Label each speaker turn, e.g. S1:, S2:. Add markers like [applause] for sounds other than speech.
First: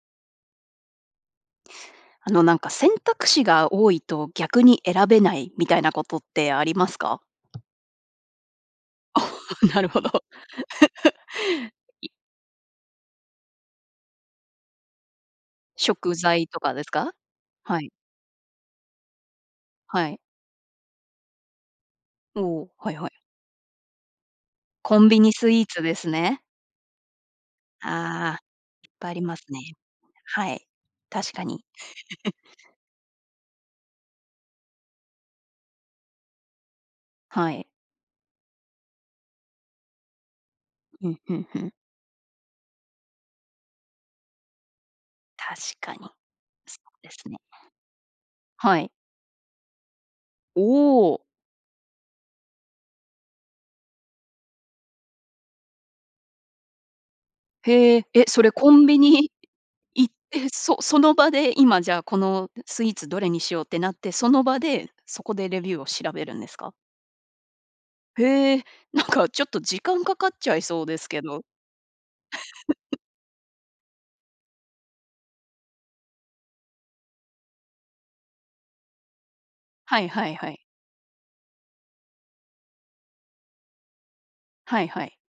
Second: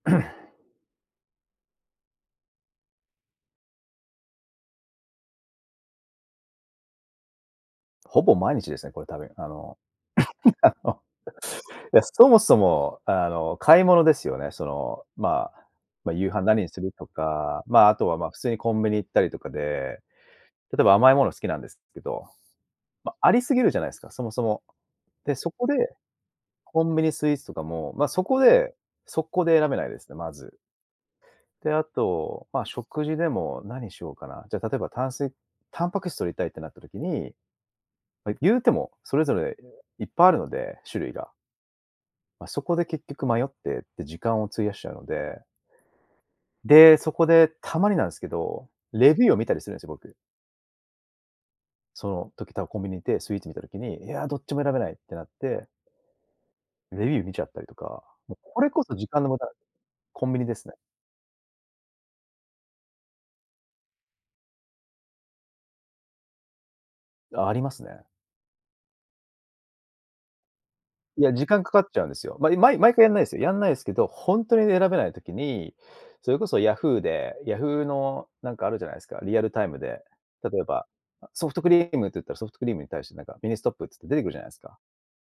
S1: [clears throat]
S2: あのなんか選択肢が多いと逆に選べないみたいなことってありますか？
S1: ほぼ毎日ですね、これ多分あの、
S2: なるほど。
S1: あの、
S2: [laughs]
S1: いや、
S2: い
S1: そもそもあの買い物ですよね、そのまあ。まあ
S2: 食
S1: 夕飯、
S2: 材と
S1: 何に
S2: か
S1: す
S2: です
S1: ると
S2: か？
S1: か、
S2: は
S1: まあ、
S2: い。
S1: あとはまあ普通にコンビニ行ったりとかで、
S2: はい。
S1: 例えば甘いもの好きなんですけど、
S2: おお、はいはい。
S1: ま、ありすぎるじゃないですか、そもそも。
S2: コンビニ
S1: で、そ
S2: スイー
S1: こで、
S2: ツですね。
S1: コンビニスイーツとかも、まあそ
S2: あ
S1: こ
S2: あ、
S1: で、
S2: いっぱいあり
S1: 速
S2: ます
S1: 攻で
S2: ね。
S1: 選べないですね、ま
S2: は
S1: ず。
S2: い。確かに。
S1: で、あと、ま
S2: [chuckles]
S1: 食事でも何しようかな、じゃ例えば、炭水タンパク質摂りたいってなった時に、
S2: はい。
S1: ま、言うても、それぞれいっぱいあるので、種
S2: ふ
S1: 類
S2: ん
S1: が。
S2: ふんふん。
S1: ま、そこで結局迷って、で、時間を費やしちゃうので。
S2: 確かに。そ
S1: で、
S2: うで
S1: そこ
S2: すね。
S1: でたまになんすけど、
S2: はい。
S1: レビューを見たりするんですよ、僕。
S2: おお。
S1: その時、多分コンビニ行ってスイーツ見た時に、いや、どっちも選べないってなって。レビュー見ちゃったりと
S2: へ
S1: か、
S2: え、え、
S1: もう
S2: それ
S1: これ
S2: コ
S1: こ
S2: ン
S1: そ
S2: ビ
S1: 時間の
S2: ニ
S1: 無駄
S2: 行っ
S1: コンビニ
S2: て、
S1: ですね。
S2: そその場で今じゃあこのスイーツどれにしようってなって、その場で、そこでレビューを調べるんですか？
S1: ありますね。
S2: へえ、なんかちょっと時間かかっちゃいそうですけ
S1: いや、
S2: ど。
S1: 時間かかっちゃうんですよ。まあ、い毎
S2: [chuckles]
S1: 回やんないですよ。やんないですけど、ほんとに選べない時に、それこそヤフーで、ヤフーのなんかあるじゃないですか、リアルタイム
S2: は
S1: で。
S2: いはいはい。
S1: 例えば、あ、ソフトクリームって言ったらソフトクリームに対してなんかミニストップって言って出てくるじゃないですか。
S2: はいはい。